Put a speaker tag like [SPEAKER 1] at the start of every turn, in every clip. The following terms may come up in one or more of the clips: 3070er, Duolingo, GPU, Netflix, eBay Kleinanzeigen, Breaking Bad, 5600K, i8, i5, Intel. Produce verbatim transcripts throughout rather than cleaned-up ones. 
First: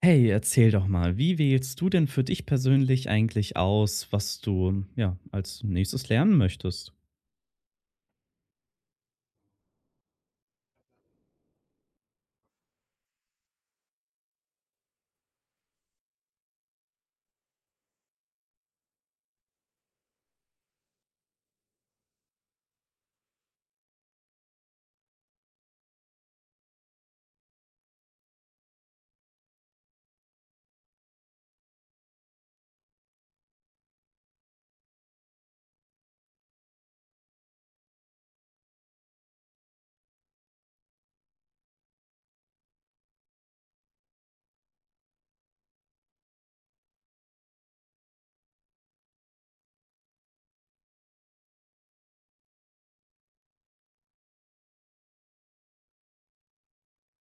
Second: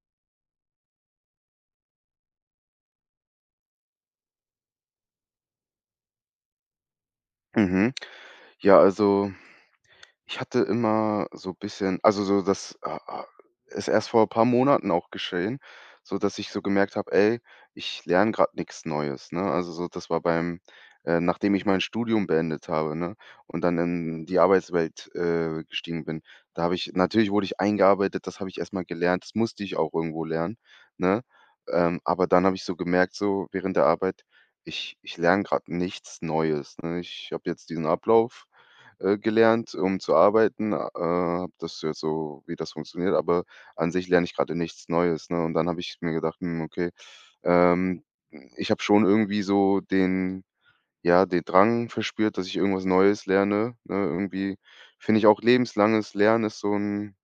[SPEAKER 1] Hey, erzähl doch mal, wie wählst du denn für dich persönlich eigentlich aus, was du, ja, als nächstes lernen möchtest?
[SPEAKER 2] Mhm. Ja, also, ich hatte immer so ein bisschen also, so das, ah ah ist erst vor ein paar Monaten auch geschehen, so dass ich so gemerkt habe: „Ey, ich lerne gerade nichts Neues“, ne? Also, so das war beim äh, nachdem ich mein Studium beendet habe, ne, und dann in die Arbeitswelt, äh, gestiegen bin. Da habe ich natürlich wurde ich eingearbeitet, das habe ich erst mal gelernt, das musste ich auch irgendwo lernen, ne? Ähm, aber dann habe ich so gemerkt, so während der Arbeit, ich ich lerne gerade nichts Neues, ne? Ich habe jetzt diesen Ablauf äh, gelernt, um zu arbeiten, äh, habe das jetzt so wie das funktioniert, aber an sich lerne ich gerade nichts Neues, ne? Und dann habe ich mir gedacht: „Hm, okay, ähm, ich habe schon irgendwie so den ja, den Drang verspürt, dass ich irgendwas Neues lerne“, ne? Irgendwie finde ich auch lebenslanges Lernen ist so ein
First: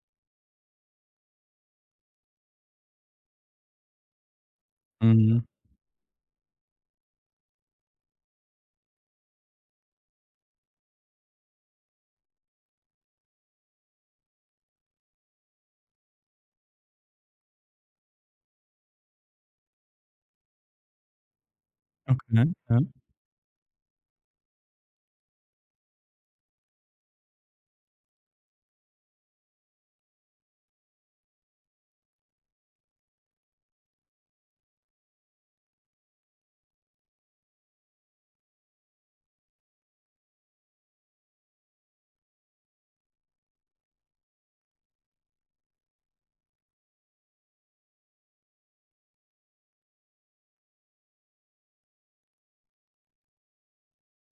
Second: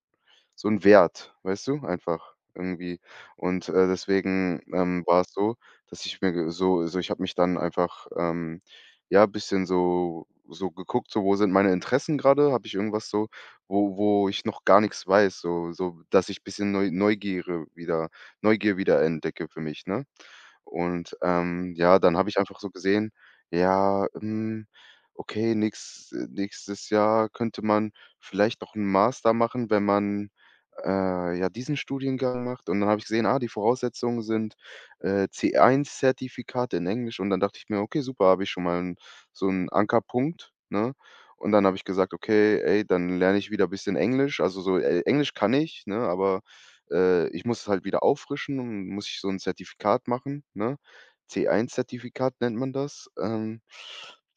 [SPEAKER 2] so 'n Wert, weißt du, einfach irgendwie. Und, äh, deswegen, ähm, war es
[SPEAKER 1] Mhm.
[SPEAKER 2] so, dass ich mir ge so so ich habe mich dann einfach, ähm, ja, bisschen so so geguckt, so: „Wo sind meine Interessen grade? Habe ich irgendwas so, wo wo ich noch gar nix weiß?“ So so, dass ich bisschen Neu Neugiere wieder Neugier wieder entdecke für mich, ne? Und, ähm, ja, dann habe ich
[SPEAKER 1] Okay,
[SPEAKER 2] einfach so
[SPEAKER 1] ja.
[SPEAKER 2] gesehen, ja, hm, okay, nächst nächstes Jahr könnte man vielleicht noch einen Master machen, wenn man, äh, ja, diesen Studiengang macht. Und dann habe ich gesehen, ah, die Voraussetzungen sind, äh, C eins Zertifikat in Englisch. Und dann dachte ich mir: „Okay, super, habe ich schon mal 'n so einen Ankerpunkt“, ne? Und dann habe ich gesagt: „Okay, ey, dann lerne ich wieder ein bisschen Englisch.“ Also, so, äh, Englisch kann ich, ne, aber äh, ich muss es halt wieder auffrischen und muss ich so 'n Zertifikat machen, ne? C eins Zertifikat nennt man das. Ähm,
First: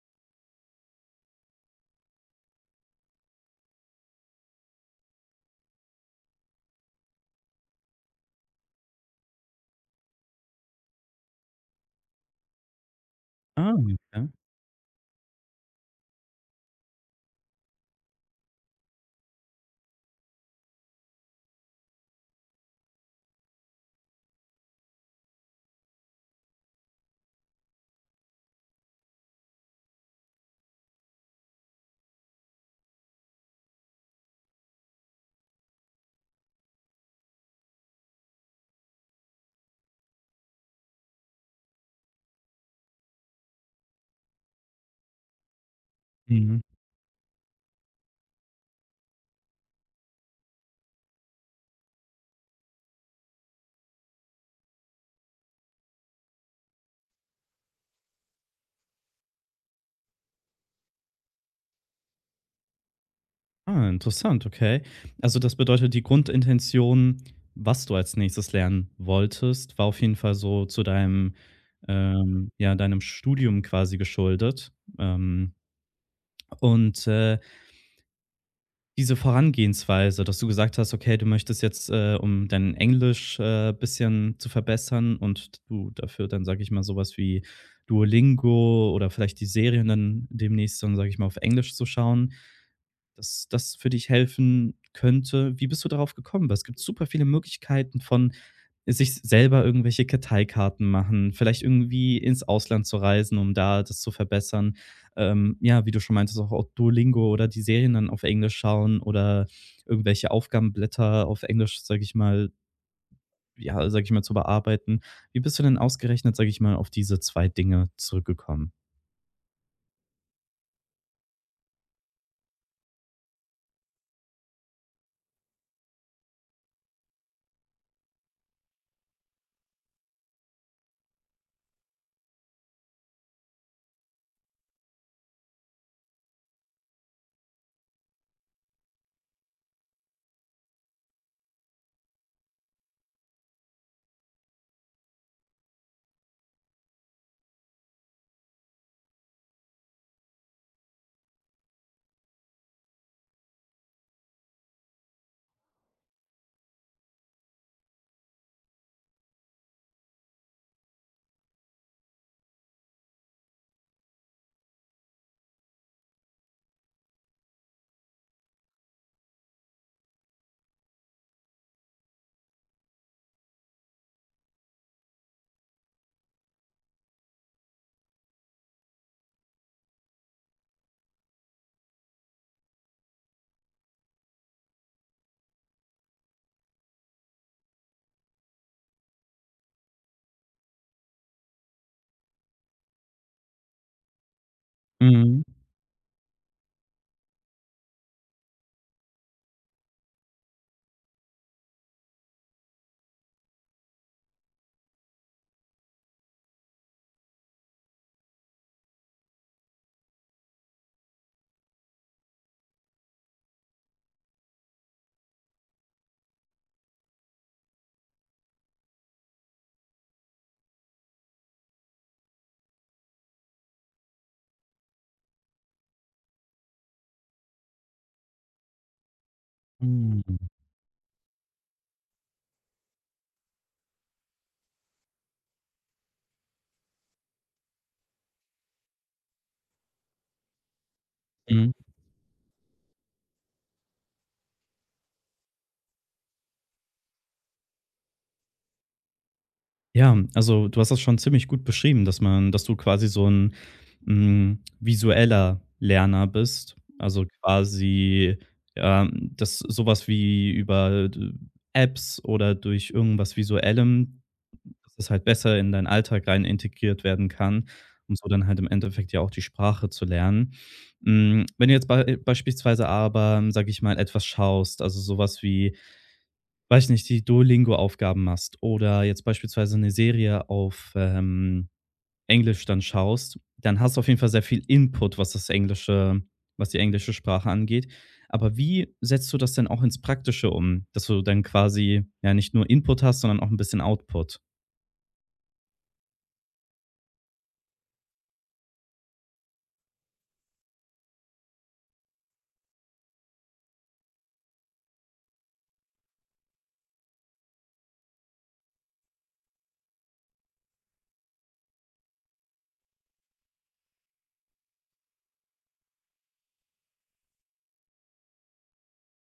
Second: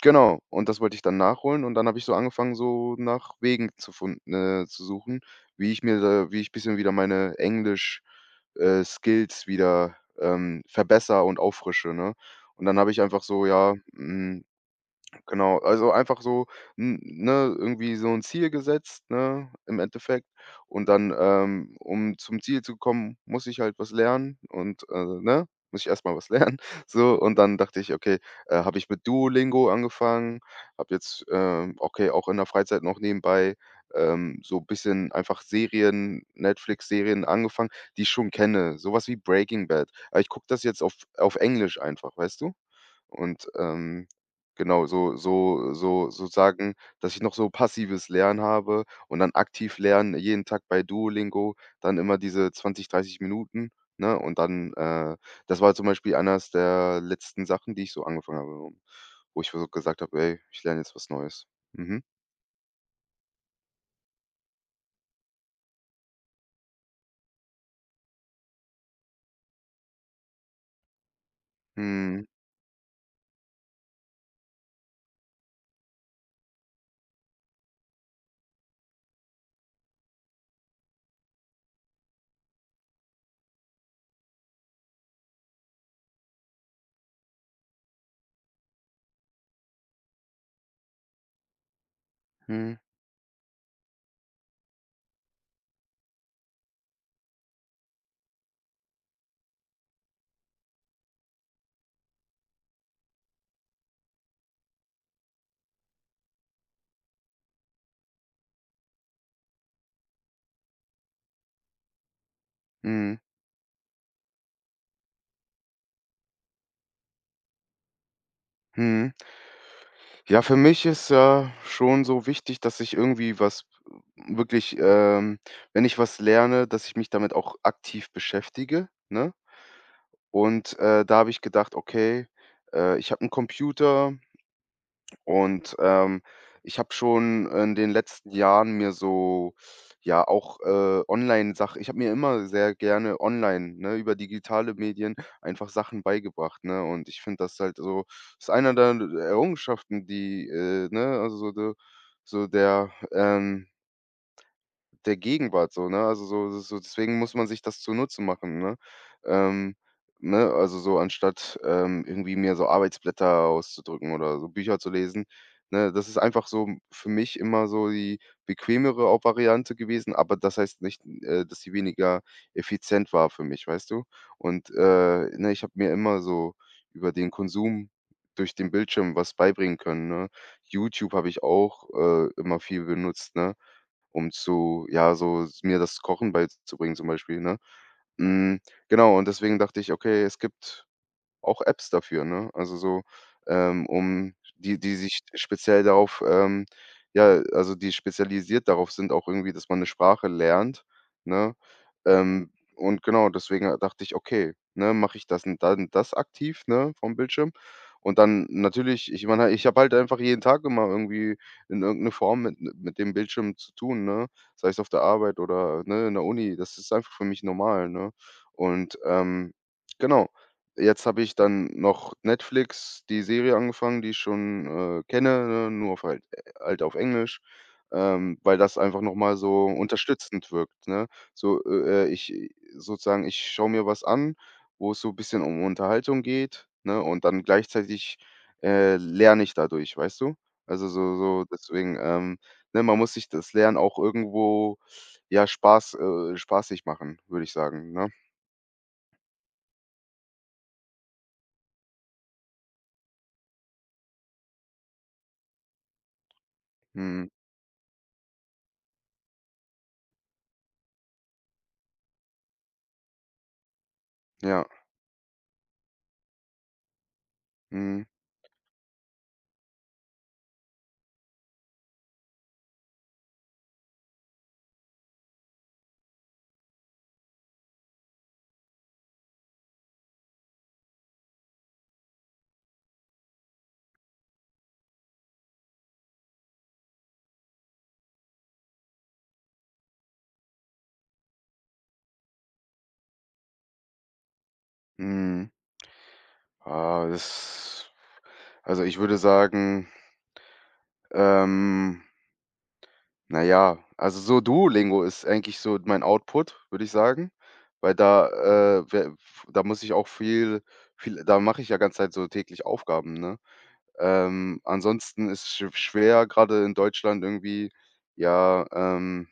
[SPEAKER 2] genau, und das wollte ich dann nachholen und dann habe ich so angefangen, so nach Wegen zu fun äh, zu suchen, wie ich mir da wie ich bisschen wieder meine Englisch, äh, Skills wieder, ähm, verbessere und auffrische, ne? Und dann habe ich einfach so,
[SPEAKER 1] Ah,
[SPEAKER 2] ja,
[SPEAKER 1] okay.
[SPEAKER 2] hm Genau, also einfach so, n ne, irgendwie so ein Ziel gesetzt, ne, im Endeffekt. Und dann, ähm, um zum Ziel zu kommen, muss ich halt was lernen und, äh, ne, muss ich erstmal was lernen, so. Und dann dachte ich: „Okay, äh, habe ich mit Duolingo angefangen, habe jetzt, ähm, okay, auch in der Freizeit noch nebenbei, ähm, so ein bisschen einfach Serien, Netflix-Serien angefangen, die ich schon kenne, sowas wie Breaking Bad.“ Aber ich gucke das jetzt auf auf Englisch einfach, weißt du? Und, ähm, genau, so so so
[SPEAKER 1] Mhm.
[SPEAKER 2] sozusagen, dass ich noch so passives Lernen habe und dann aktiv lernen, jeden Tag bei Duolingo, dann immer diese zwanzig dreißig Minuten, ne? Und dann, äh das war zum Beispiel eines der letzten Sachen, die ich so angefangen habe, wo ich so gesagt habe: „Ey, ich lerne jetzt was Neues.“ Mhm.
[SPEAKER 1] Ah, interessant, okay. Also das bedeutet, die Grundintention, was du als nächstes lernen wolltest, war auf jeden Fall so zu deinem,
[SPEAKER 2] Mhm.
[SPEAKER 1] ähm ja, deinem Studium quasi geschuldet. Ähm, und, äh Diese Vorangehensweise, dass du gesagt hast: „Okay, du möchtest jetzt, äh, um dein Englisch, äh, bisschen zu verbessern und du dafür dann, sage ich mal, so was wie Duolingo oder vielleicht die Serien dann demnächst dann, sage ich mal, auf Englisch zu schauen.“
[SPEAKER 2] Mhm.
[SPEAKER 1] Dass das für dich helfen könnte. Wie bist du darauf gekommen? Weil es gibt super viele Möglichkeiten von sich selber irgendwelche Karteikarten machen, vielleicht irgendwie ins Ausland zu reisen, um da das zu verbessern. Ähm, ja, wie du schon meintest, auch auf Duolingo oder die Serien dann auf Englisch schauen oder irgendwelche Aufgabenblätter auf Englisch, sage ich mal,
[SPEAKER 2] Mhm.
[SPEAKER 1] ja, sage ich mal, zu bearbeiten. Wie bist du denn ausgerechnet, sage ich mal, auf diese zwei Dinge zurückgekommen?
[SPEAKER 2] Mhm. Ja, für mich ist, ja schon so wichtig, dass ich irgendwie was äh, wirklich, ähm wenn ich was lerne, dass ich mich damit auch aktiv beschäftige, ne? Und, äh, da habe ich gedacht: „Okay, äh, ich habe einen Computer, und, ähm, ich habe schon in den letzten Jahren mir so ja, auch, äh, Online-Sach ich habe mir immer sehr gerne online, ne, über digitale Medien einfach Sachen beigebracht, ne? Und ich finde das halt so ist einer der Errungenschaften, die, äh, ne also so de so der, ähm der Gegenwart so, ne? Also, so so so deswegen muss man sich das zunutze machen, ne? Ähm, ne, also, so anstatt, ähm, irgendwie mir so Arbeitsblätter auszudrücken oder so Bücher zu lesen, ne? Das ist einfach so m- für mich immer so die bequemere auch Variante gewesen, aber das heißt nicht, äh, dass sie weniger effizient war für mich, weißt du? Und, äh, ne, ich habe mir immer so über den Konsum durch den Bildschirm was beibringen können, ne? YouTube habe ich auch, äh, immer viel benutzt, ne? Um zu ja, so mir das Kochen beizubringen zum Beispiel, ne? Hm, genau, und deswegen dachte ich: „Okay, es gibt auch Apps dafür, ne? Also so, ähm, um die die sich
[SPEAKER 1] Mhm.
[SPEAKER 2] speziell darauf, ähm ja, also die spezialisiert darauf sind auch irgendwie, dass man eine Sprache lernt, ne? Ähm, und genau, deswegen, äh, dachte ich: „Okay, ne, mache ich das und dann das aktiv, ne, vom Bildschirm?“ Und dann natürlich, ich meine, ich habe halt einfach jeden Tag immer irgendwie in irgendeiner Form mit mit dem Bildschirm zu tun, ne? Sei es auf der Arbeit oder, ne, in der Uni. Das ist einfach für mich normal, ne? Und, ähm, genau. Jetzt habe ich dann noch Netflix, die Serie angefangen, die ich schon, äh, kenne, ne, nur auf halt äh, halt auf Englisch, ähm, weil das einfach noch mal so unterstützend wirkt, ne? So, äh, äh, ich äh, sozusagen ich schaue mir was an, wo es so ein bisschen um Unterhaltung geht, ne, und dann gleichzeitig, äh, lerne ich dadurch, weißt du? Also, so so
[SPEAKER 1] Mhm.
[SPEAKER 2] deswegen, ähm, ne, man muss sich das Lernen auch irgendwo, ja, Spaß äh, spaßig machen, würde ich sagen, ne?
[SPEAKER 1] Ja, also du hast das schon ziemlich gut beschrieben, dass man dass du quasi so ein hm, visueller Lerner bist. Also
[SPEAKER 2] Mhm.
[SPEAKER 1] quasi, ähm, dass so wie über d Apps oder durch irgendwas Visuellem,
[SPEAKER 2] Ja.
[SPEAKER 1] dass es halt besser in deinen Alltag rein integriert werden kann,
[SPEAKER 2] Mhm.
[SPEAKER 1] um so dann halt im Endeffekt ja auch die Sprache zu lernen. Hm, wenn du jetzt bei beispielsweise aber, sage ich mal, etwas schaust, also sowas wie weiß nicht, die Duolingo-Aufgaben machst oder jetzt beispielsweise eine Serie auf, ähm, Englisch dann schaust, dann hast du auf jeden Fall sehr viel Input, was das Englische was die englische Sprache angeht. Aber wie setzt du das denn auch ins Praktische um, dass du dann quasi, ja, nicht nur Input hast, sondern auch ein bisschen Output?
[SPEAKER 2] Mhm. Ah, das also, ich würde sagen, ähm, na ja, also, so Duolingo ist eigentlich so mein Output, würde ich sagen, weil da, äh, we da muss ich auch viel viel da mache ich ja ganze Zeit so täglich Aufgaben, ne? Ähm, ansonsten ist sch schwer, gerade in Deutschland irgendwie, ja, ähm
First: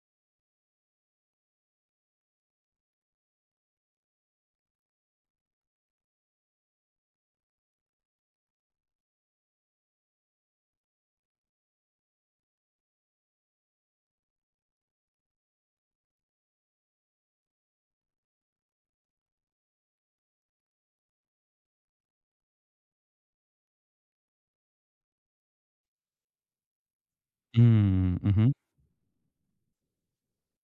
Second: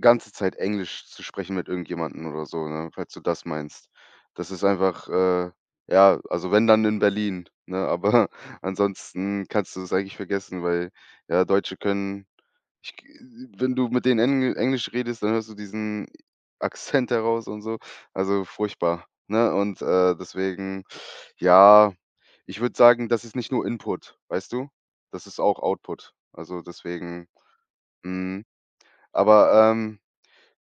[SPEAKER 2] ganze Zeit Englisch zu sprechen mit irgendjemandem oder so, ne, falls du das meinst. Das ist einfach, äh ja, also wenn, dann in Berlin, ne? Aber ansonsten kannst du es eigentlich vergessen, weil, ja, Deutsche können ich g wenn du mit denen Engl Englisch redest, dann hörst du diesen Akzent heraus und so. Also furchtbar, ne? Und, äh, deswegen, ja, ich würde sagen, das ist nicht nur Input, weißt du? Das ist auch Output. Also deswegen
[SPEAKER 1] Mhm,
[SPEAKER 2] mhm.
[SPEAKER 1] mhm.
[SPEAKER 2] Aber, ähm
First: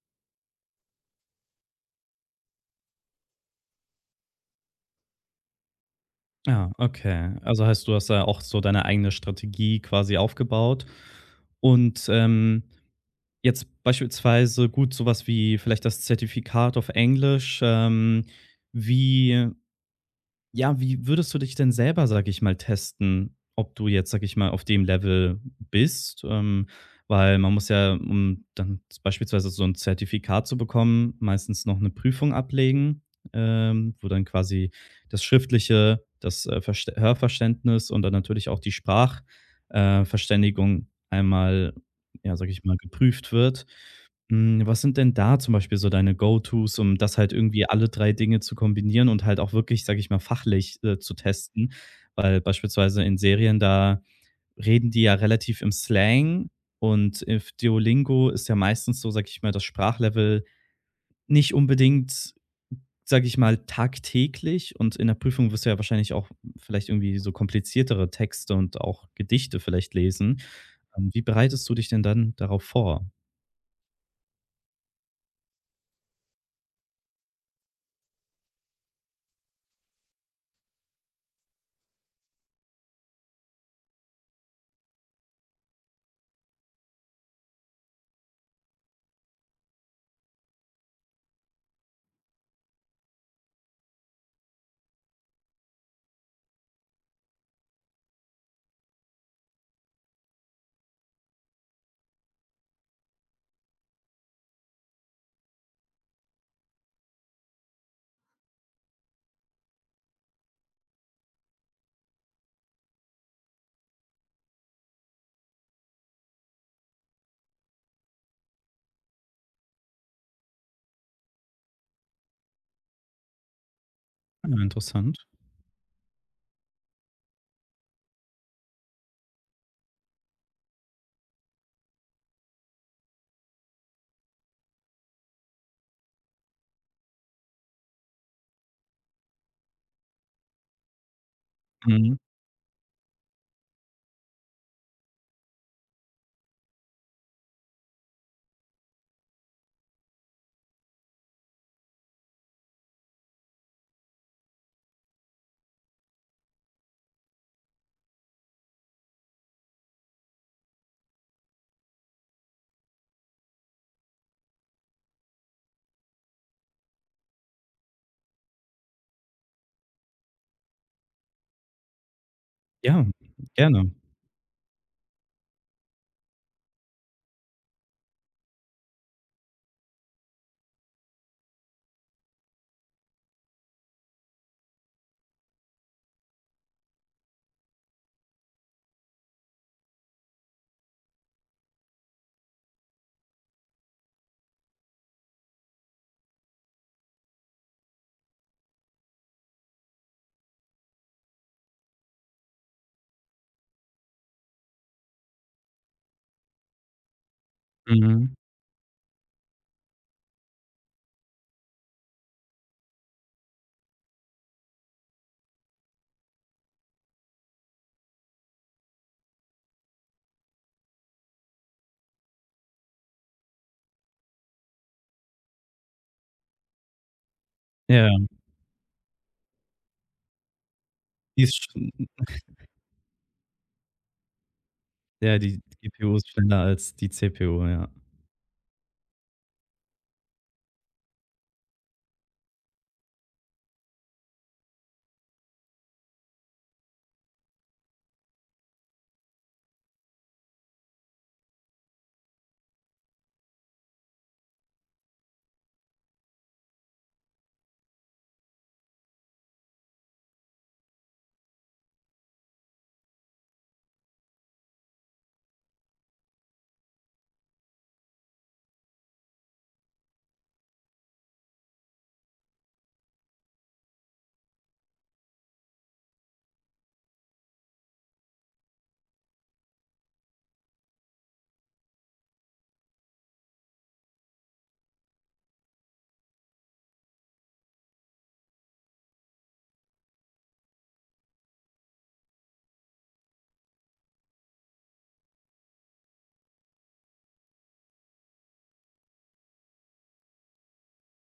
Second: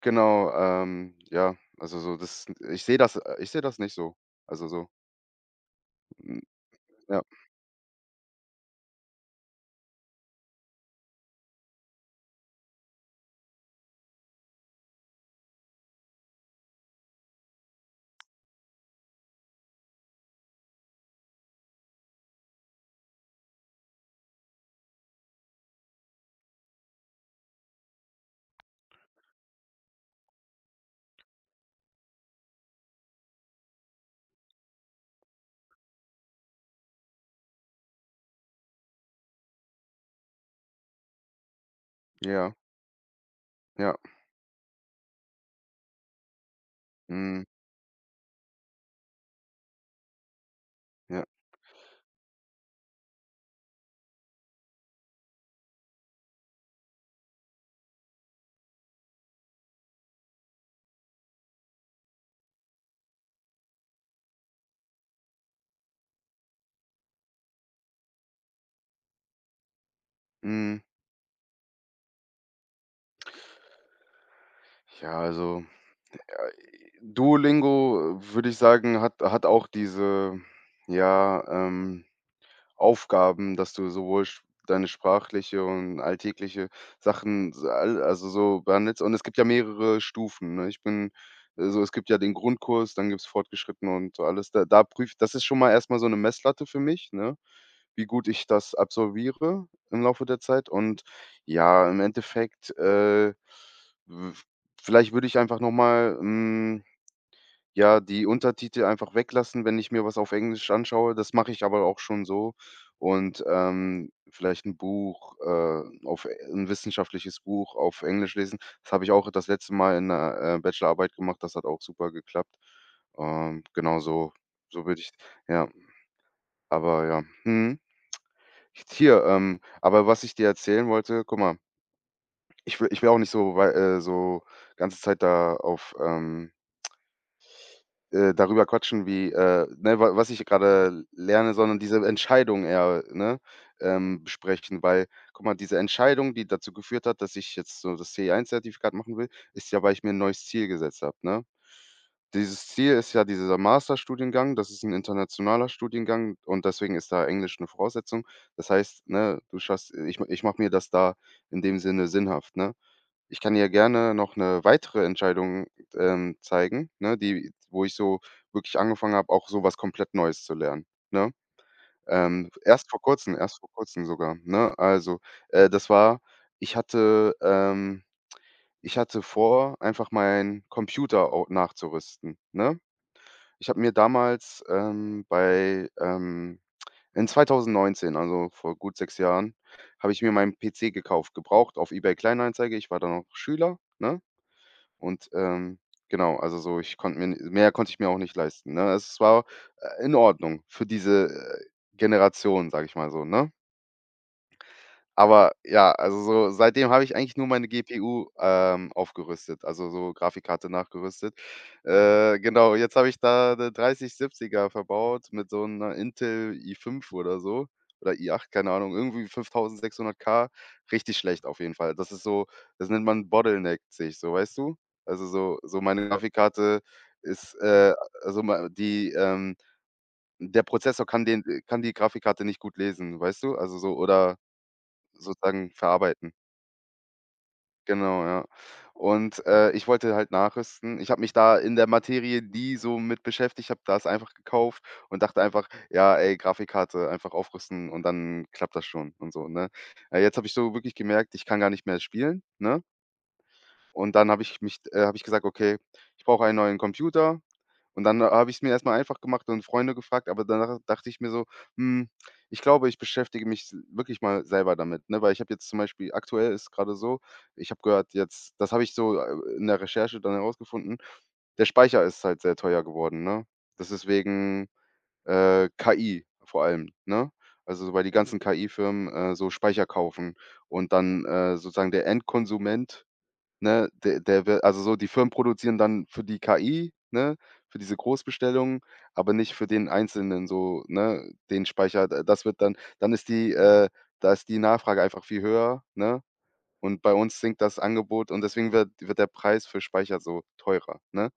[SPEAKER 2] Genau, ähm, ja, also so das ich sehe das äh, ich sehe das nicht so. Also so, hm,
[SPEAKER 1] Ja,
[SPEAKER 2] ja,
[SPEAKER 1] okay. Also heißt, du hast ja auch so deine eigene Strategie quasi aufgebaut und, ähm Jetzt beispielsweise gut, sowas wie vielleicht das Zertifikat auf Englisch. Ähm, wie ja, wie würdest du dich denn selber, sage ich mal, testen, ob du jetzt, sage ich mal, auf dem Level bist? Ähm, weil man muss ja, um dann beispielsweise so ein Zertifikat zu bekommen, meistens noch eine Prüfung ablegen, ähm, wo dann quasi das Schriftliche, das, äh, Verst Hörverständnis und dann natürlich auch die Sprachverständigung äh, Verständigung einmal, ja, sage
[SPEAKER 2] ja,
[SPEAKER 1] ich mal, geprüft wird.
[SPEAKER 2] ja,
[SPEAKER 1] Hm, was sind denn da zum Beispiel so deine Go-Tos, um das halt
[SPEAKER 2] mhm,
[SPEAKER 1] irgendwie alle drei Dinge zu kombinieren und halt auch wirklich, sage ich mal, fachlich, äh, zu
[SPEAKER 2] ja,
[SPEAKER 1] testen? Weil beispielsweise in Serien, da reden die ja relativ im Slang und auf Duolingo ist ja meistens so, sage ich mal, das Sprachlevel nicht unbedingt, sage ich mal, tagtäglich und in der Prüfung wirst du ja wahrscheinlich auch vielleicht irgendwie so kompliziertere Texte und auch Gedichte vielleicht lesen.
[SPEAKER 2] mhm.
[SPEAKER 1] Ähm, wie bereitest du dich denn dann darauf vor?
[SPEAKER 2] Ja, also Duolingo, äh, würde ich sagen, hat hat auch diese, ja, ähm Aufgaben, dass du sowohl sch deine sprachliche und alltägliche Sachen s al also, so behandelst. Und es gibt ja mehrere Stufen, ne? Ich bin äh, so es gibt ja den Grundkurs, dann gibt's fortgeschritten und so alles. Da da prüft das ist schon mal erst mal so eine Messlatte für mich, ne, wie gut ich das absolviere im Laufe der Zeit. Und ja, im Endeffekt, äh, w vielleicht würde ich einfach noch mal, hm ja, die Untertitel einfach weglassen, wenn ich mir was auf Englisch anschaue. Das mache ich aber auch schon so. Und, ähm, vielleicht ein Buch, äh, auf 'n wissenschaftliches Buch auf Englisch lesen. Das habe ich auch das letzte Mal in 'ner, äh, Bachelorarbeit gemacht. Das hat auch super geklappt. Ähm, genau so
[SPEAKER 1] Ja,
[SPEAKER 2] so würde ich
[SPEAKER 1] interessant.
[SPEAKER 2] ja, aber ja. Mhm. Hier, ähm aber was ich dir erzählen wollte, guck mal, ich will ich will auch nicht so wei äh, so ganze Zeit da auf, ähm äh, darüber quatschen, wie, äh, ne, wa was ich gerade lerne, sondern diese Entscheidung eher, ne, ähm, besprechen. Weil, guck mal, diese Entscheidung, die dazu geführt hat, dass ich jetzt so das c eins zertifikat machen will, ist ja, weil ich mir ein neues Ziel gesetzt habe, ne? Dieses Ziel ist ja dieser Masterstudiengang, das ist ein internationaler Studiengang und deswegen ist da Englisch eine Voraussetzung. Das heißt, ne, du schaffst ich ich mache mir das da in dem Sinne sinnhaft, ne? Ich kann dir gerne noch eine weitere Entscheidung, ähm, zeigen, ne, die wo ich so wirklich angefangen habe, auch so was komplett Neues zu lernen, ne? Ähm, erst vor
[SPEAKER 1] Ja,
[SPEAKER 2] Kurzem erst vor
[SPEAKER 1] gerne.
[SPEAKER 2] Kurzem sogar, ne? Also, äh, das war ich hatte, ähm ich hatte vor, einfach meinen Computer au nachzurüsten, ne? Ich habe mir damals, ähm, bei, ähm in zwanzig neunzehn, also vor gut sechs Jahren, habe ich mir meinen P C gekauft, gebraucht auf eBay Kleinanzeigen. Ich war da noch Schüler, ne? Und, ähm, genau, also so, ich konnte mir n mehr konnte ich mir auch nicht leisten, ne? Also, es war, äh, in Ordnung für diese, äh, Generation, sage ich mal so, ne? Aber ja, also so seitdem habe ich eigentlich nur meine G P U,
[SPEAKER 1] Mhm.
[SPEAKER 2] ähm, aufgerüstet, also so Grafikkarte nachgerüstet. Äh, genau, jetzt habe ich da 'ne dreißig siebziger verbaut mit so einer Intel i fünf oder so oder i acht, keine Ahnung, irgendwie fünftausendsechshundert K, richtig schlecht auf jeden Fall. Das ist so. Das nennt man bottleneckt sich so, weißt du? Also so so meine Grafikkarte ist, äh
[SPEAKER 1] Ja,
[SPEAKER 2] also ma die, ähm der Prozessor kann
[SPEAKER 1] die
[SPEAKER 2] den
[SPEAKER 1] ist
[SPEAKER 2] kann die
[SPEAKER 1] schon
[SPEAKER 2] Grafikkarte nicht gut lesen, weißt du? Also so oder
[SPEAKER 1] ja, die
[SPEAKER 2] sozusagen
[SPEAKER 1] die G P U ist
[SPEAKER 2] verarbeiten.
[SPEAKER 1] schneller als die C P U, ja.
[SPEAKER 2] Genau, ja. Und, äh, ich wollte halt nachrüsten. Ich habe mich da in der Materie nie so mit beschäftigt, habe das einfach gekauft und dachte einfach: „Ja, ey, Grafikkarte einfach aufrüsten und dann klappt das schon“ und so, ne? Äh, jetzt habe ich so wirklich gemerkt, ich kann gar nicht mehr spielen, ne? Und dann habe ich mich äh, habe ich gesagt: „Okay, ich brauche einen neuen Computer.“ Und dann habe ich es mir erst mal einfach gemacht und Freunde gefragt, aber danach dachte ich mir so: „Hm, ich glaube, ich beschäftige mich s wirklich mal selber damit“, ne? Weil ich habe jetzt zum Beispiel aktuell ist gerade so, ich habe gehört jetzt das habe ich so, äh, in der Recherche dann herausgefunden, der Speicher ist halt sehr teuer geworden, ne? Das ist wegen, äh, K I vor allem, ne? Also, weil die ganzen K I-Firmen, äh, so Speicher kaufen und dann, äh, sozusagen der Endkonsument, ne, der der wird also so, die Firmen produzieren dann für die K I, ne, für diese Großbestellungen, aber nicht für den Einzelnen so, ne, den Speicher. D Das wird dann dann ist die äh, da ist die Nachfrage einfach viel höher, ne? Und bei uns sinkt das Angebot und deswegen wird wird der Preis für Speicher so teurer, ne?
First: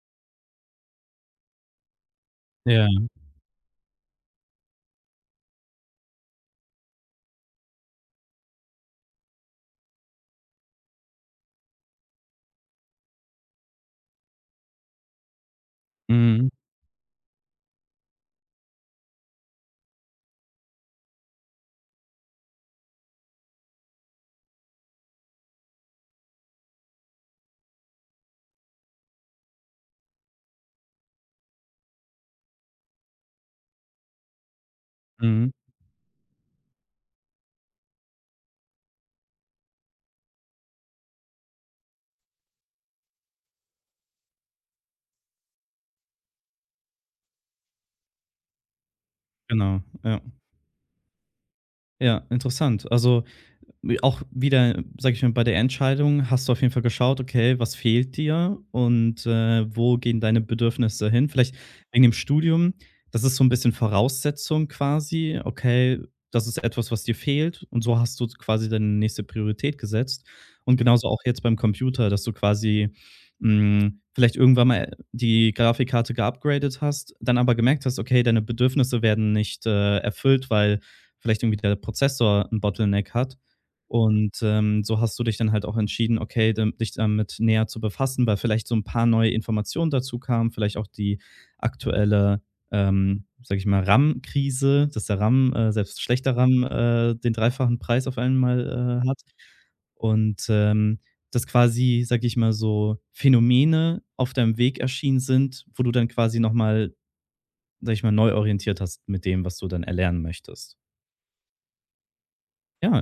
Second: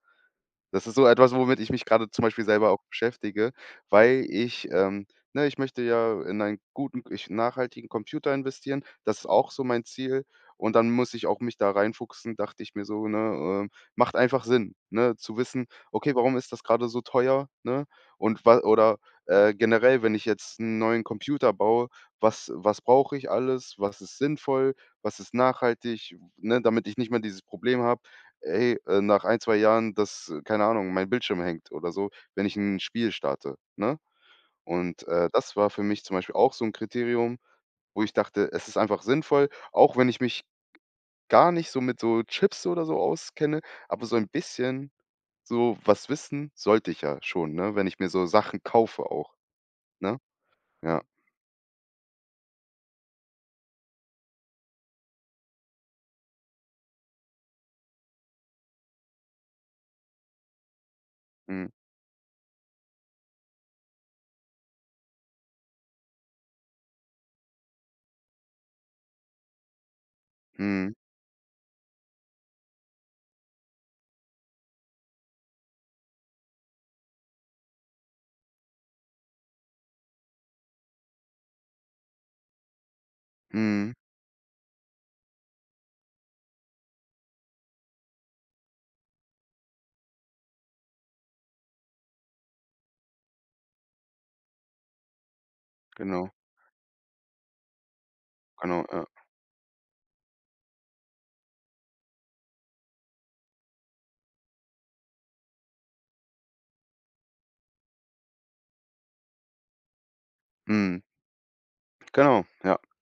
[SPEAKER 2] Das ist so etwas, womit ich mich gerade zum Beispiel selber auch
[SPEAKER 1] Ja.
[SPEAKER 2] beschäftige, weil ich ähm, ne, ich möchte ja in einen guten ich nachhaltigen Computer investieren. Das ist auch so mein Ziel. Und dann muss ich auch mich da reinfuchsen, dachte ich mir so, ne, ähm, macht einfach Sinn, ne, zu wissen: „Okay, warum
[SPEAKER 1] Mhm.
[SPEAKER 2] ist das gerade so teuer“, ne? Und was oder, äh, generell, wenn ich jetzt einen neuen Computer baue, was was brauche ich alles? Was ist sinnvoll? Was ist nachhaltig? Ne, damit ich nicht mehr dieses Problem habe. Ey, äh, nach ein zwei Jahren, dass, äh, keine Ahnung, mein Bildschirm hängt oder so, wenn ich 'n Spiel starte, ne? Und, äh,
[SPEAKER 1] Mhm.
[SPEAKER 2] das war für mich zum Beispiel auch so 'n Kriterium, wo ich dachte, es ist einfach sinnvoll, auch wenn ich mich gar nicht so mit so Chips oder so auskenne, aber so ein bisschen so was wissen sollte ich ja schon, ne, wenn ich mir so Sachen kaufe auch,
[SPEAKER 1] Genau.
[SPEAKER 2] ne?
[SPEAKER 1] Ja.
[SPEAKER 2] Ja.
[SPEAKER 1] Ja, interessant. Also auch wieder, sage ich mal, bei der Entscheidung hast du auf jeden Fall geschaut, okay, was fehlt dir und äh, wo gehen deine Bedürfnisse hin? Vielleicht
[SPEAKER 2] Mhm.
[SPEAKER 1] wegen dem Studium, das ist so ein bisschen Voraussetzung quasi. Okay, das ist etwas, was dir fehlt und so hast du quasi deine nächste Priorität gesetzt. Und
[SPEAKER 2] Mhm.
[SPEAKER 1] genauso auch jetzt beim Computer, dass du quasi, hm, vielleicht irgendwann mal die Grafikkarte geupgradet hast, dann aber gemerkt hast, okay, deine Bedürfnisse werden nicht, äh, erfüllt, weil vielleicht irgendwie der Prozessor ein Bottleneck hat
[SPEAKER 2] Mhm.
[SPEAKER 1] und, ähm, so hast du dich dann halt auch entschieden, okay, da dich damit näher zu befassen, weil vielleicht so ein paar neue Informationen dazu kamen, vielleicht auch die aktuelle, ähm, sage ich mal, RAM-Krise, dass der RAM äh, selbst
[SPEAKER 2] Genau,
[SPEAKER 1] schlechter RAM, äh, den dreifachen Preis auf
[SPEAKER 2] genau,
[SPEAKER 1] einmal,
[SPEAKER 2] ja.
[SPEAKER 1] äh, hat. Und, ähm, dass quasi, sage ich mal, so Phänomene auf deinem Weg erschienen sind, wo du dann quasi noch mal, sage ich mal, neu orientiert hast mit dem, was du dann erlernen möchtest.
[SPEAKER 2] Mhm. Genau, ja.
[SPEAKER 1] Ja,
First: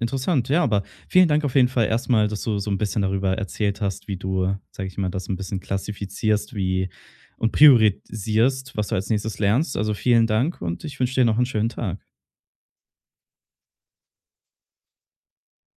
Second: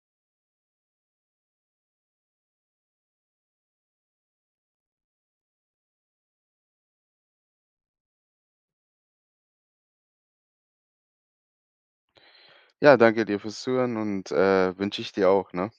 [SPEAKER 1] interessant. Ja, aber vielen Dank auf jeden Fall erstmal, dass du so ein bisschen darüber erzählt hast, wie du, sage ich mal, das ein bisschen klassifizierst, wie und priorisierst, was du als Nächstes lernst. Also, vielen Dank und ich wünsche dir noch einen schönen Tag.
[SPEAKER 2] Ja, danke dir fürs Zuhören und, äh, wünsche ich dir auch, ne?